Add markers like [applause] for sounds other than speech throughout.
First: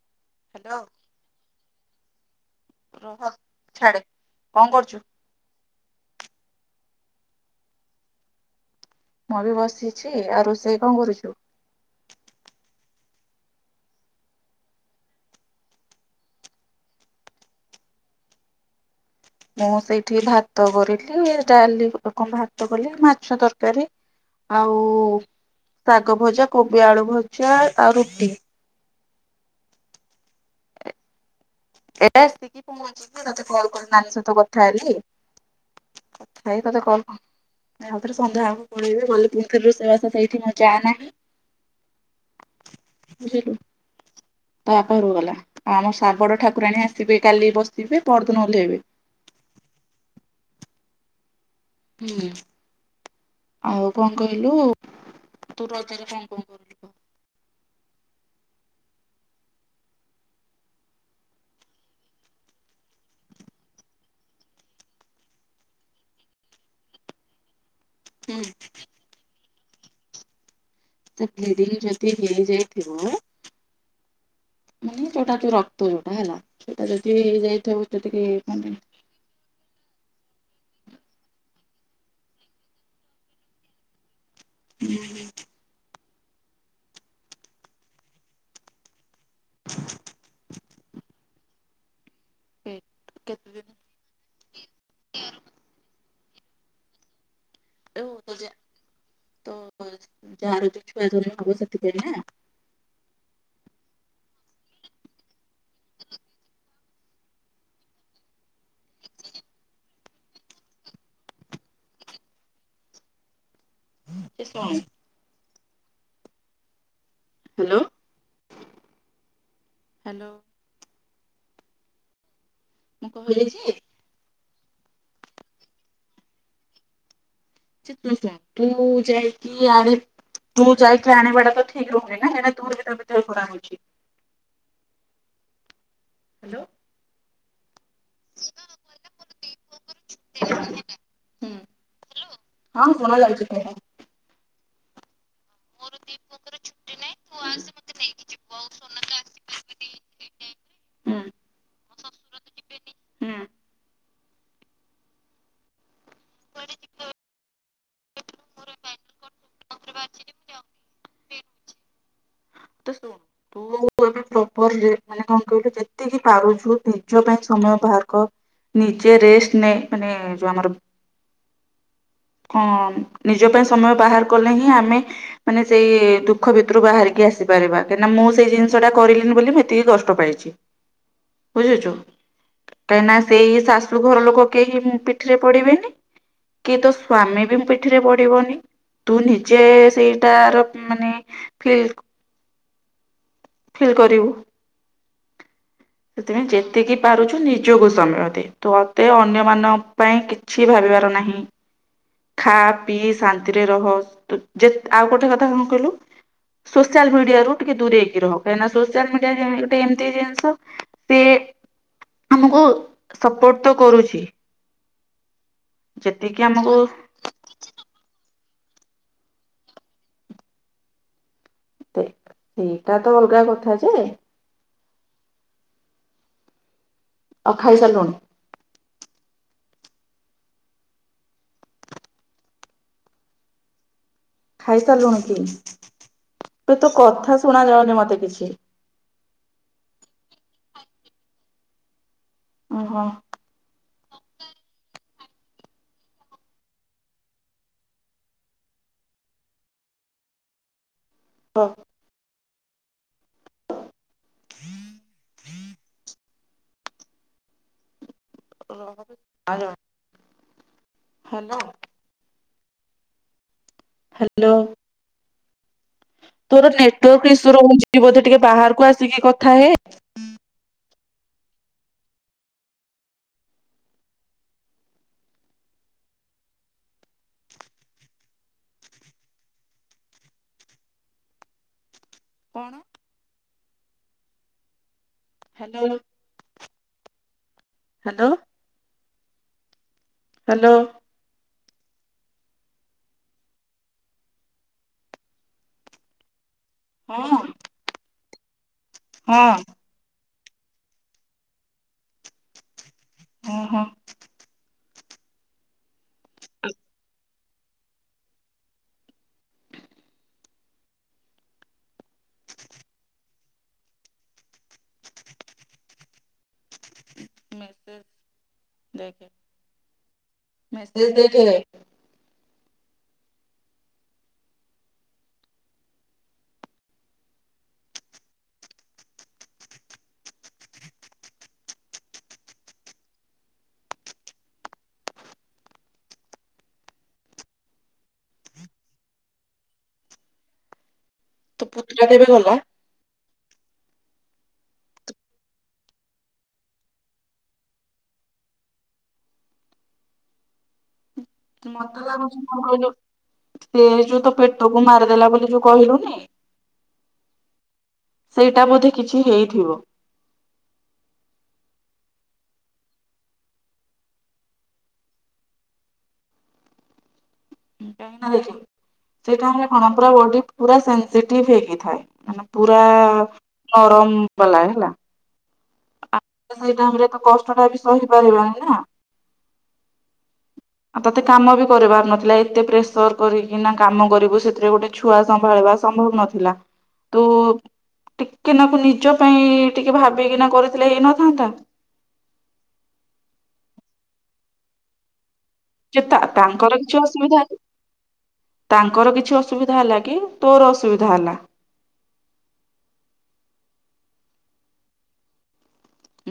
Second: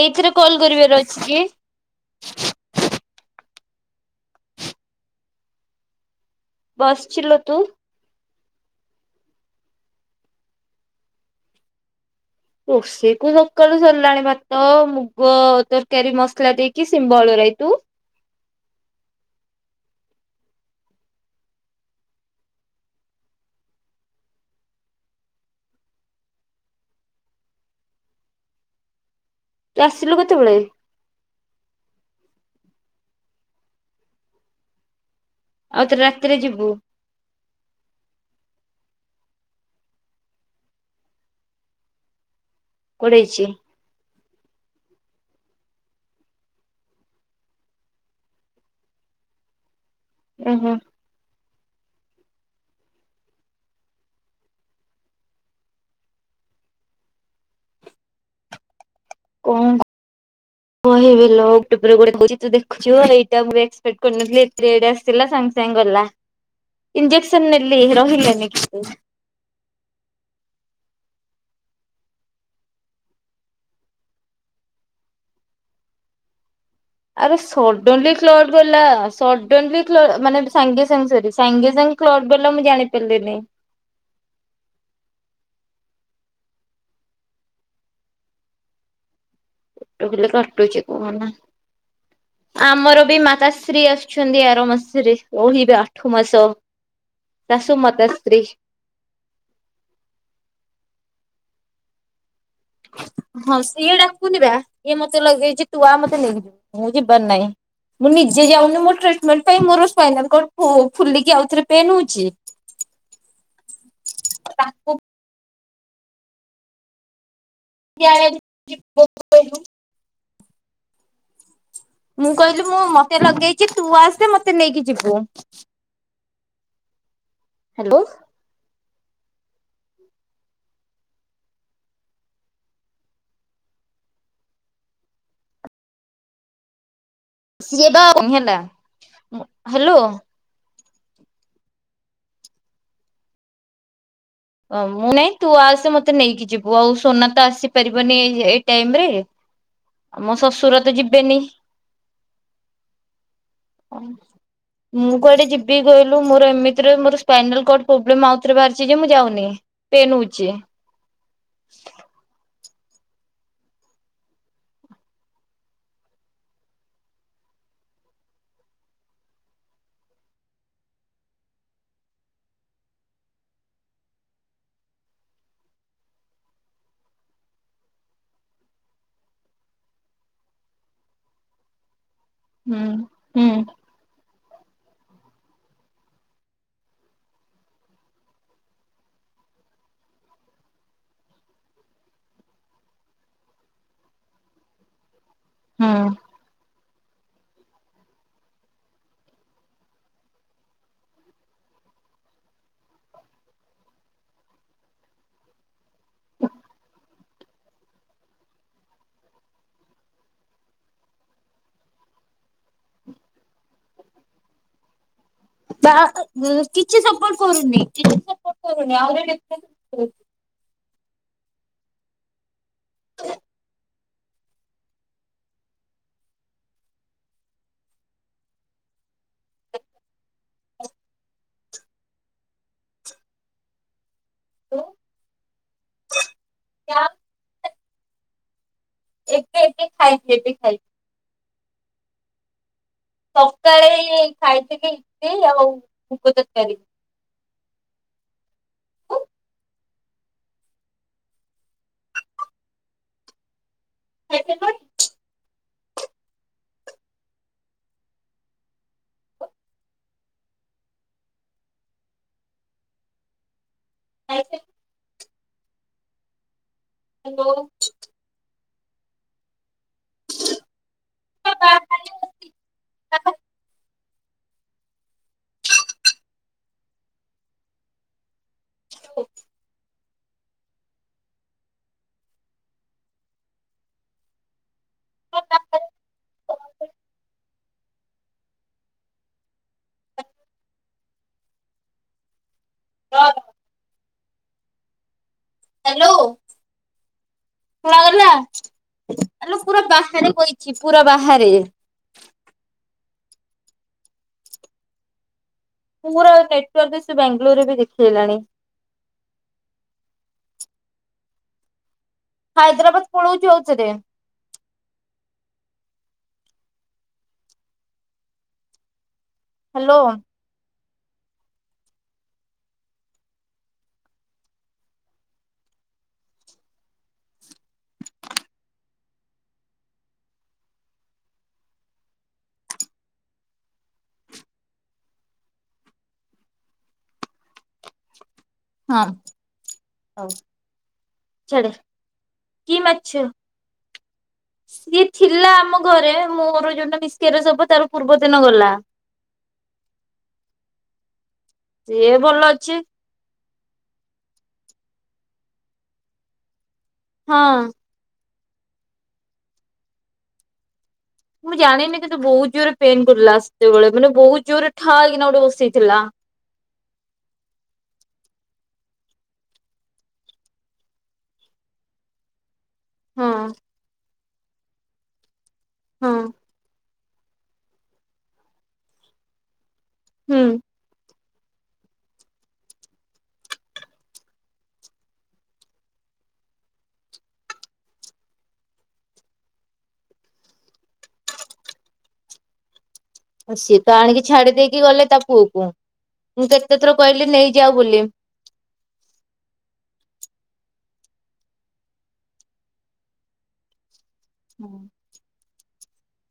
ଏଇଥିରେ call hello କରିବାର ଅଛି କି। ରହ ଛାଡେ, କଣ କରୁଛୁ? ବସିଚି ଲୋ ତୁ? ମୁଁ ବି ବସିଛି। ଆଉ ରୋଷେଇ କଣ କରୁଛୁ? ରୋଷେଇ କୁ ସକାଳୁ ସରିଲାଣି ଭାତ, ମୁଗ ତରକାରୀ ମସଲା ଦେଇକି ଶିମ୍ବ ଆଳୁ ରାଇ। ଆଉ ତୁ? ମୁଁ ସେଇଠି ଭାତ କରିଲି ଡାଲି କ-କ କଣ ଭାତ କଲି ମାଛ ତରକାରୀ। ଆଉ-ଉ-ଉ ଶାଗ ଭଜା, କୋବି ଆଳୁ ଭଜା, ଆଉ ରୁଟି। ତୁ ଆସିଲୁ କେତେବେଳେ? ଏ [unintelligible] ଆସିକି ପହଞ୍ଚି [unintelligible] ତତେ କଲ କଲି ନାନୀ ସହିତ କଥା ହେଲି। ଆଉ ତୋର ରାତିରେ ସେଇ ଯିବୁ ତତେ କଣ କ ଆଉଥରେ ସନ୍ଧ୍ୟାବେଳ କୁ ପଳେଇବି ଗଲେ ପୁଣିଥରେ ରୋଷେଇବାସ ସେଇଠି ମୁଁ ଯା ନାହିଁ। କୁଆଡେ ଯାଇଛି? ବୁଝିଲୁ ତା ବାପ ଘରୁକୁ ଗଲା। ଆଉ ଆମ ଶାବଡ଼ ଠାକୁରାଣୀ ଆସିବେ କାଲି ବସିବେ ପରଦିନ ଓହ୍ଲେଇବେ। ଓ ହୋ। ହୁଁ। ଆଉ କଣ କହିଲୁ ତୁ ରଜରେ କଣ କଣ କରୁଛୁ କହ? କଣ ମୁଁ ହିଁ ଏବେ [unintelligible] ତୁ ଦେଖୁଛୁ ଏଇଟା ମୁ ଏସପେକ୍ଟ କରିନଥିଲି ଏତେ ଏଟା ଥିଲା ସାଙ୍ଗ ସାଙ୍ଗେ ଗଲା ଞଜେକ୍ସନ୍ ନେଲି ହୁଁ। ରହିଲାନି କିଛି। ତ ବ୍ଳିଇଡିଂ ଯଦି ହେଇଯାଇଥିବ ମାନେ ଯୋଉଟା ଯୋ ରକ୍ତ ଯୋଉଟା ହେଲା ସେଟା ଯଦି ହେଇ ଆରେ ଯାଇଥିବ ସଡନଲି କ୍ଲଟ ଗଲା [unintelligible] ସଡନଲି କ୍ଳ ଅ ମାନେ ସାଙ୍ଗେ ସାଙ୍ଗେ ସରି ସାଙ୍ଗେ ସାଙ୍ଗେ କ୍ଳଟ ଗଲା ମୁଁ ଜାଣି ପାରିଲିନି। ହୁଁ ହଁ ପେଟ ଖାଲି କାଟୁଛି କହନା। କେତେ ଦିନ ଆସୁଛନ୍ତି ଆର ମାସରେ ରହିବେ ଆଠ ମାସ ଶାଶୁ ମାତାଶ୍ରୀ। ତୋର ଯୋ ଯା ର ଯୋଉ ଛୁଆ ଜନ୍ମ ହବ ସେଥିପାଇଁ ନା। ହଁ ସିଏ ଡାକୁୁନିବା ଇଏ ମତେ ଲଗେଇଛି ତୁଆ ମତେ ନେଇକିଯିବୁ ମୁଁ ଯିବାର ନାଇଁ। ମୁଁ ନିଜେ ଯାଉନି ମୋ ଟ୍ରିଟମେଣ୍ଟ ପାଇଁ ମୋର ସ୍ପାଇନାଲକଡ଼ ଫୋ ଫୁଲିକି ଆଉଥରେ ପେନ୍ ହଉଛି। ସେ କଣ? ତାକୁ ହ୍ୟାଲୋ। [unintelligible] ହ୍ୟାଲୋ। ମୁଁ କହିଲି ମୁଁ ମତେ କହିଲି ଲଗେଇଛି ଯେ ତୁ ଆସେ ମତେ ନେଇକି ଯିବୁ। ଯେ ହ୍ୟାଲୋ ତୁ ଯା। ତୁ ଯାଇକି ଆଣିବା ଟା ତ ଠିକ ରହୁନି ନା ଏଇନା ତୋର ବି ତ ଦେହ ଖରାପ ହଉଛି। ହ୍ୟାଲୋ। ସିଏ ବା [inaudible] ହ୍ୟାଲୋ ହଁ ହଁ ଶୁଣା ଯାଉଛି କୁହ। ଓ ମୁଁ ନାଇଁ ତୁ ଆସେ ମତେ ନେଇକି ଯିବୁ। ଆଉ ସୋନା ତ ଆସିପାରିବନି ଏ ଏଇ ଟାଇମ ରେ। ମୋ ଶ୍ୱଶୁର ତ ଯିବେନି। ଶଶୁର ତ ଯିବେନି। ହଁ ମୁଁ କୁଆଡେ ଯିବ ବି କହିଲୁ ମୋର ଏମିତିରେ ମୋର ସ୍ପାଇନାଲକଡ଼ ପ୍ରୋବ୍ଲେମ ଆଉଥରେ ବାହାରିଛି ଯେ ମୁଁ ଯାଉନି। ପେନ୍ ହଉଚି। ତ ଶୁଣ ତୁ ଏବେ ପ୍ରପର ରେଷ୍ଟ ନେ ମାନେ କଣ କହିଲୁ ଯେତିକି ପାରୁଛୁ ନିଜ ପାଇଁ ସମୟ ବାହାର କର। ନିଜେ ରେଷ୍ଟ୍ ନେ ମାନେ ଯୋଉ ଆମର ହଁ ନିଜ ପାଇଁ ସମୟ ବାହାର କଲେ ହିଁ ଆମେ ମାନେ ସେ-ଏ-ଏ-ଏ ଦୁଃଖ ଭିତରୁ ବାହାରିକି ଆସି ପାରିବା। କାହିଁକିନା ମୁଁ ସେଇ ଜିନିଷ ଟା କରିଲିନି ବୋଲି ମୁଁ ଏତିକି କଷ୍ଟ ପାଇଲି। ବୁଝୁଚୁ ହୁଁ କାହିଁ ନା ହୁଁ ସେଇ ଶାଶୁ ଘର ଲୋକ କେହି ପିଠିରେ ପଡିବେନି କି ତୋ ସ୍ଵାମୀ ବି ପିଠିରେ ପଡ଼ିବନି ତୁ ନିଜେ ସେଇଟାର ମାନେ ଫିଲ୍ ଫିଲ୍ କରିବୁ। ହୁଁ। ତେଣୁ ଯେତିକି ପାରୁଛୁ ନିଜକୁ ସମୟ ଦେ ତୋତେ ଅନ୍ୟମାନଙ୍କ ପାଇଁ କିଛି ଭାବିବାର ନାହିଁ। ଖା ପିଇ ଶାନ୍ତିରେ ରହ ଯେ ଆଉ ଗୋଟେ କଥା କଣ କହିଲୁ। ସୋସିଆଲ ମିଡିଆରୁ ଟିକେ ଦୂରେଇକି ରହ କାହିଁନା ସୋଆଲ ମିଡିଆ ଗୋଟେ ଏମିତି ଜିନିଷ ସେ ଆମକୁ ସପୋର୍ଟ ତ କରୁଛି। ବା ଯେତିକି ଆମକୁ କିଛି ସପୋର୍ଟ କରୁନି କିଛି ସପୋର୍ଟ କରୁନି ଆହୁରି ସେଇଟା ତ ଅଲଗା କଥା ଯେ। ଅ ଖାଇ ସାରିଲୁଣି। ଖାଇ ସାରିଲୁଣି କି ଏ ତୋ କଥା ଶୁଣା ଯାଉନି ମତେ କିଛି। ଏବେ ଏବେ ଖାଇବି ଏବେ ଖାଇବି। ଓହୋ। ସକାଳେ ଏ ଖାଇଥିଲି ଇପି ଆଉ ମୁଗ ତରକାରୀ। ହଁ। [unintelligible] ଆ [inaudible] ହ୍ୟାଲୋ ହ୍ୟାଲୋ। ତୋର ନେଟୱକ ଇସ ରହୁଛି ବୋଧେ ଟିକେ ବାହାରକୁ ଆସିକି କଥା ହେ [unintelligible] [unintelligible] କଣ। ହ୍ୟାଲୋ। ହ୍ୟାଲୋ। ହ୍ୟାଲୋ। ରନ। ହ୍ୟାଲୋ। ହଁ। ଶୁଣା ଗଲା ହଁ ଆଲୋ ପୁରା ବାହାରେ ବଇଛି ପୁରା ବାହାରେ ଓଁ ହଁ। ପୁରା ନେଟୱାର୍କ ସେ ବାଙ୍ଗାଲୋର ରେ ବି ଦେଖିେଇଲାଣି [unintelligible] ହାଇଦ୍ରାବାଦ ପଳଉଛି ହଉଛି ରେ ମେସେଜ ଦେଖେ। ହ୍ୟାଲୋ। ମେସେଜ ଦେଖେ। ହଁ ହଉ। ତୁ ଛାଡେ ପୁତୁରା କେବେ ଗଲା। କି ମାଛ। [unintelligible] ସିଏ ଥିଲା ଆମ ଘରେ ମୋର ଯୋଉଟା ମିସ୍କ୍ୟାରେଜ୍ ସବୁ ତାର ପୂର୍ବ ଦିନ ଗଲା। ମତେ ସିଏ ଲାଗୁଛି ଭଲ କଣ ଅଛି କହିଲୁ ସେ ଯୋଉ ତୋ ପେଟକୁ ମାରିଦେଲା ବୋଲି ଯୋଉ କହିଲୁନି। ହଁ। ସେଇଟା ବୋଧେ କିଛି ହେଇଥିବ। ମୁଁ ଜାଣିନି କିନ୍ତୁ ବହୁତ ଜୋରରେ ପେନ୍ କରିଲା ସେତେବେଳେ ମାନେ ବହୁତ ଜୋରରେ ଠାଏ କିନା ଗୋଟେ ବସେଇଥିଲା। କାହିଁକି ନା ଦେଖ ସେଇଟାମରେ କଣ ପୁରା ବଡି ପୁରା ସେନସିଟିଭି ହେଇକି ଥାଏ। ମାନେ ପୁରା ହଁ ନରମ ବାଲା ହେଲା। ହଁ ଆ ସେଇ ଟାଇମ ରେ ତ କଷ୍ଟ ଟା ବି ସହିପାରିବେନି ନା? ହୁଁ ଆଉ ତତେ କାମ ବି କରିବାର ନଥିଲା ଏତେ ପ୍ରେସର କରିକିନା କାମ କରିବୁ ସେଥିରେ ଗୋଟେ ଛୁଆ ସମ୍ଭାଳିବା ସମ୍ଭବ ନଥିଲା? ଥିଲା ତୁ ଟିକେ ନାକୁ ନିଜ ପାଇଁ ଟିକେ ଭାବିକିନା କରି ଥିଲେ ହେଇ ନଥାନ୍ତା ସିଏ ତ ଆଣିକି ଛାଡି ଦେଇକି ଗଲେ ତା ପୁଅ କୁ ଯେ ତା ମୁଁ ତାଙ୍କର କେତେଥର କିଛି କହିଲି ଅସୁବିଧା ନେଇଯାାଉ ବୋଲି ତାଙ୍କର କିଛି ଅସୁବିଧା ହେଲା କି ତୋର ଅସୁବିଧା ହେଲା [unintelligible] ହ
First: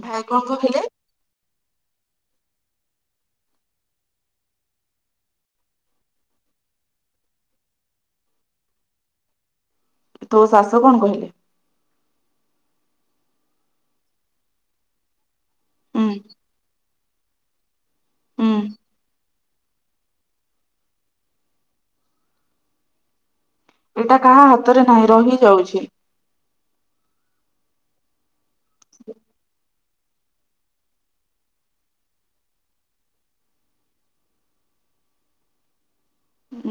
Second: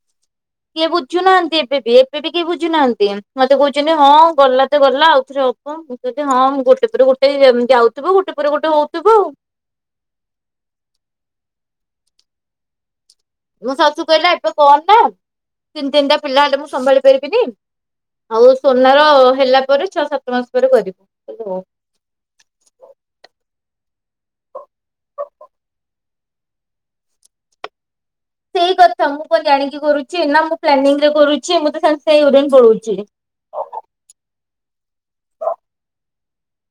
ଭାଇ କଣ କଉଥିଲେ ବୁଝୁ ନାହାନ୍ତି ଏବେ ବି ଏବେ ବି କେହି ବୁଝୁନାହାନ୍ତି ମତେ କହୁଛନ୍ତି ହଁ ଗଲା ତ ଗଲା ଆଉ ଥରେ ହବ ମୁଁ କଛି ହଁ ଗୋଟେ ପରେ ଗୋଟେ ଯାଉ ଯାଉଥିବ ଗୋଟେ ପରେ ଗୋଟେ ହଉଥିବ ଆଉ ତୋ ଶାଶୁ କଣ କହିଲେ? ମୋ ଶାଶୁ କହିଲା ଏବେ କଣ ନା ତିନି ହୁଁ ତିନିଟା ପିଲା ହେଲେ ମୁଁ ସମ୍ଭାଳି ପାରିବିନି? ହୁଁ ଆଉ ସୁନାର ହେଲା ପରେ ଛଅ ସାତ ମାସ ପରେ କରିବୁ ମୁଁ କହିଲି ହୋଉ। ଏଇଟା କାହା ହାତରେ ନାହିଁ ରହିଯାଉଛି ସେଇ କଥା ମୁଁ କ ଯାଣିକି କରୁଛି ନା ମୁଁ ପ୍ଲାନିଂ ରେ କରୁଛି ମୁଁ ତ ସେଇ [unintelligible] ପଳୁଛି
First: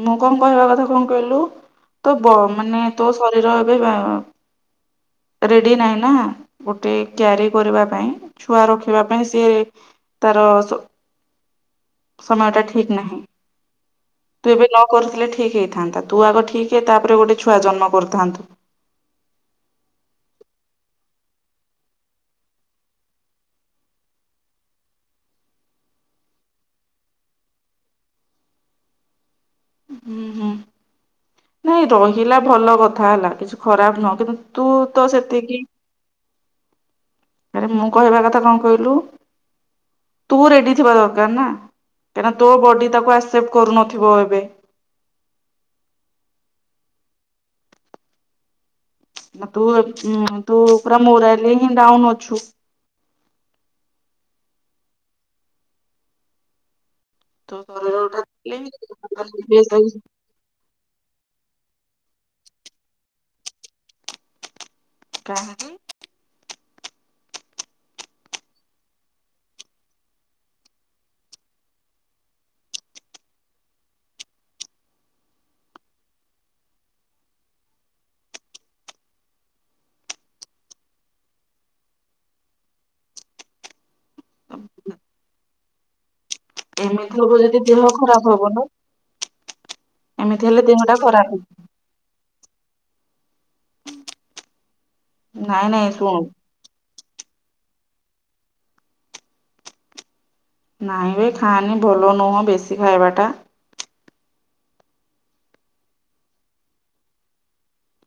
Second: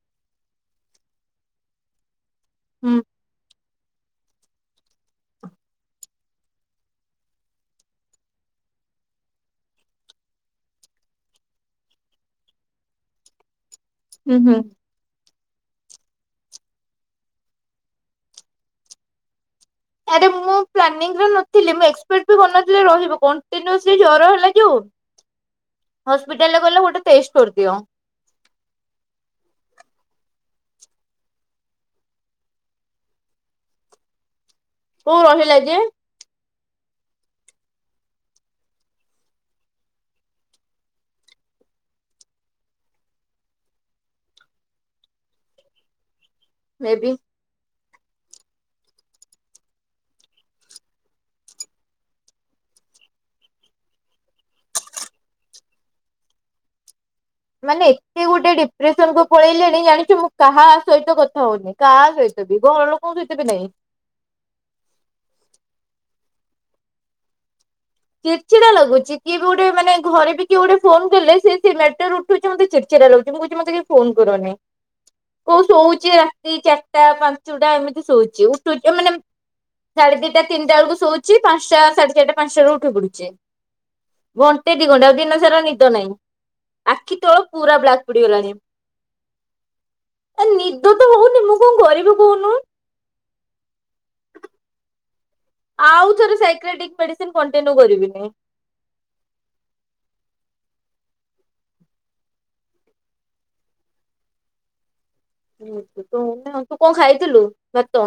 ମୁଁ କଣ କହିବା କଥା କଣ କହିଲୁ ତୋ ବ ମାନେ ହୁଁ ତୋ ଶରୀର ଏବେ ବା ରେଡ଼ି ନାହିଁ ନା ଗୋଟେ କ୍ୟାରି କରିବା ପାଇଁ? ଛୁଆ ରଖିବା ପାଇଁ ସିଏ ତାର ସ ସମୟ ଟା ଠିକ ନାହିଁ ହୁଁ ତୁ ହୁଁ ଏବେ ନ କରିଥିଲେ ଠିକ ହେଇଥାନ୍ତା ତୁ ଆଗ ଠିକ ହେଇ ତାପରେ ଗୋଟେ ଛୁଆ ଜନ୍ମ କରିଥାନ୍ତୁ? ଆରେ ମୁଁ ପ୍ଲାନିଂ ରେ ନଥିଲି ମୁଁ ଏକ୍ସପେଟ ବି ଭଲନଥିଲ ରହିବ କଅଣ୍ଟନିଅସ ଜର ହେଲା ଯୋଉ ହସ୍ପିଟାଲ ରେ ଗଲେ ଗୋଟେ ଟେଷ୍ଟ କରିଦିଅ ହୁଁ ହୁଁ ନାଇଁ ରହିଲା ଭଲ କଥା ହେଲା କିଛି ଖରାପ ନୁହଁ କିନ୍ତୁ ତୁ ତ କୋଉ ରହିଲା ସେତିକି ଯେ ଆରେ ମୁଁ କହିବା କଥା କଣ କହିଲୁ ତୁ ରେଡି ଥିବା ଦରକାର ନା କାରଣ ତୋ ବଡି ତାକୁ ଆକ୍ସେପ୍ଟ କରୁନଥିବ ଏବେ ମେ ବି ତୁଉ ତୁ ମୋରାଇଲେ ହିଁ ଡାଉନ ଅଛୁ ତୋ ମାନେ ଶରୀର ଟା ଏତେ ଗୋଟେ ଡିପ୍ରେସନ କୁ ପଳେଇଲେଣି ଜାଣିଛ ମୁଁ କାହା ସହିତ କଥା ହଉନି କାହା ସହିତ ବି ଘଣ ଲୋକଙ୍କ ସହିତ ବି ନହିଁ କାହିଁକି କିର୍ଛିଡା ଲାଗୁଛି କିଏ ବି ଗୋଟେ ମାନେ ଘରେ ବି କିଏ ଗୋଟେ ଫୋନ କଲେ ସେ ସେ ମେଟୋ ରୁ ହୁ ଯେ ମତେ ଚିର ଚିର୍ ଲାଗୁଛି ମୁଁ କହୁଛି ମତେ କେହି ଫୋନ୍ କରନି କୋଉ ଶୋଉଛି ରାତି ଚାରିଟା ପାଞ୍ଚଟା ଏମିତି ଶୋଉଛି ଉଠିଚୁ ମାନେ ସାଢେ ଦିଟା ତିନି ବେଳକୁ ସଉଛି ପାଞ୍ଚଟାଢେ ଚାରି ପାଞ୍ଚଟା କପଡୁଛେ ଘଣ୍ଟେ ଦି ଘଣ୍ଟେ ଆଉ ଦିନ ସାରା ନିଦ ନାହିଁ ଏମିତି ଆଖି ହବ ତଳ ଯଦି ପୁରା ଦେହ ବ୍ଲାକ୍ ଖରାପ ହବ ପୁଡ଼ିଗଲାଣି ନା ଏମିତି ଏ ହେଲେ ଦେହଟା ନିଦ ତ ଖରାପ ହବ ହଉନି ମୁଁ କଣ କରିବି କହୁନୁ? ନାଇଁ ନାଇଁ ଆଉ ଶୁଣୁ ଥର ସାଇକ୍ରେଟିକ ମେଡିସିନ କଣ୍ଟିନ୍ୟୁ କରିବିନି ନହିଁ ଏ ଖାଆନି ଭଲ ନୁହଁ ବେଶୀ ଖାଇବାଟା ତୁ ତୁ କଣ ଖାଇଥିଲୁ ଭାତ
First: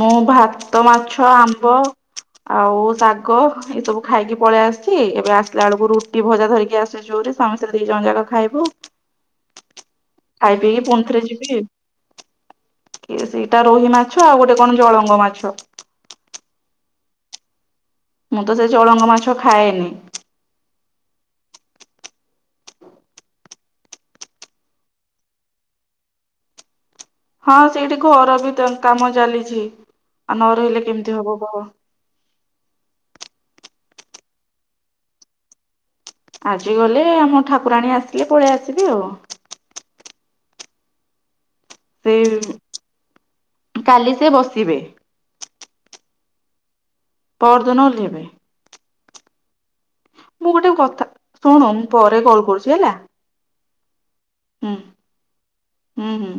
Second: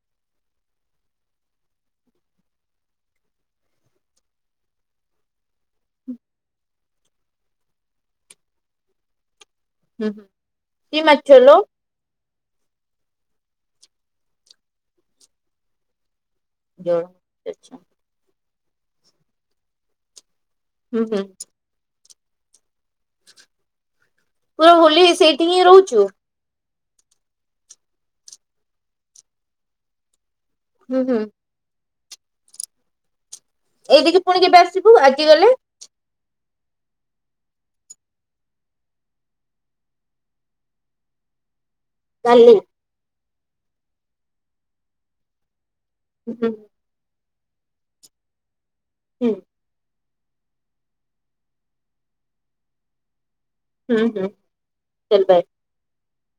ମୁଁ ଭାତ ମାଛ ଆମ୍ବ ଆଉ ଶାଗ ଏ ସବୁ ଖାଇକି ପଳେଇ ଆସିଛି ଏବେ ଆସିଲା ବେଳକୁ ରୁଟି ଭଜା ଧରିକି ଆଶୁ ଜୋରେ ସମେସ୍ତେ ଦି ଜଣ ଯାକ ଖାଇବୁ ହୁଁ ହୁଁ ଖାଇ ପିଇକି କି ପୁଣିଥରେ ମାଛ ଲୋ? ଯିବି କି ସେଇଟା ରୋହି ମାଛ ଆଉ ଗୋଟେ କଣ ଜଳଙ୍ଗ ମାଛ ଜରଛ ମୁଁ ତ ସେ ଚଳଙ୍ଗ ମାଛ ଖାଏନି ହୁଁ ହୁଁ। ପୁରା ହୋଲି ସେଇଟି ହିଁ ରହୁଚୁ? ହଁ ସେଇଟି ଘର ବି ଦେନ୍ କାମ ଚାଲିଚି ଆଉ ନ ରହିଲେ ହୁଁ କେମିତି ହୁଁ। ହବ କହ? ଏଇଟିକି ପୁଣି କେବେ ଆସିବୁ ଆଜି ଗଲେ? ଆଜି ଗଲେ ଆମ ଠାକୁରାଣୀ ଆସିଲେ ପଳେଇ ଆସିବି ଆଉ। କାଲି ସେଇ କାଲି ସିଏ ବସିବେ। ହୁଁ ହୁଁ। ପରଦିନ ଓହ୍ଲେଇବେ। ହୁଁ। ମୁଁ ଗୋଟେ କଥା ଶୁଣୁ ମୁଁ ପରେ କଲ୍ କରୁଚି ହେଲା। ହୁଁ ହୁଁ ଚାଲ ବାଏ। ହୁଁ ହୁଁ।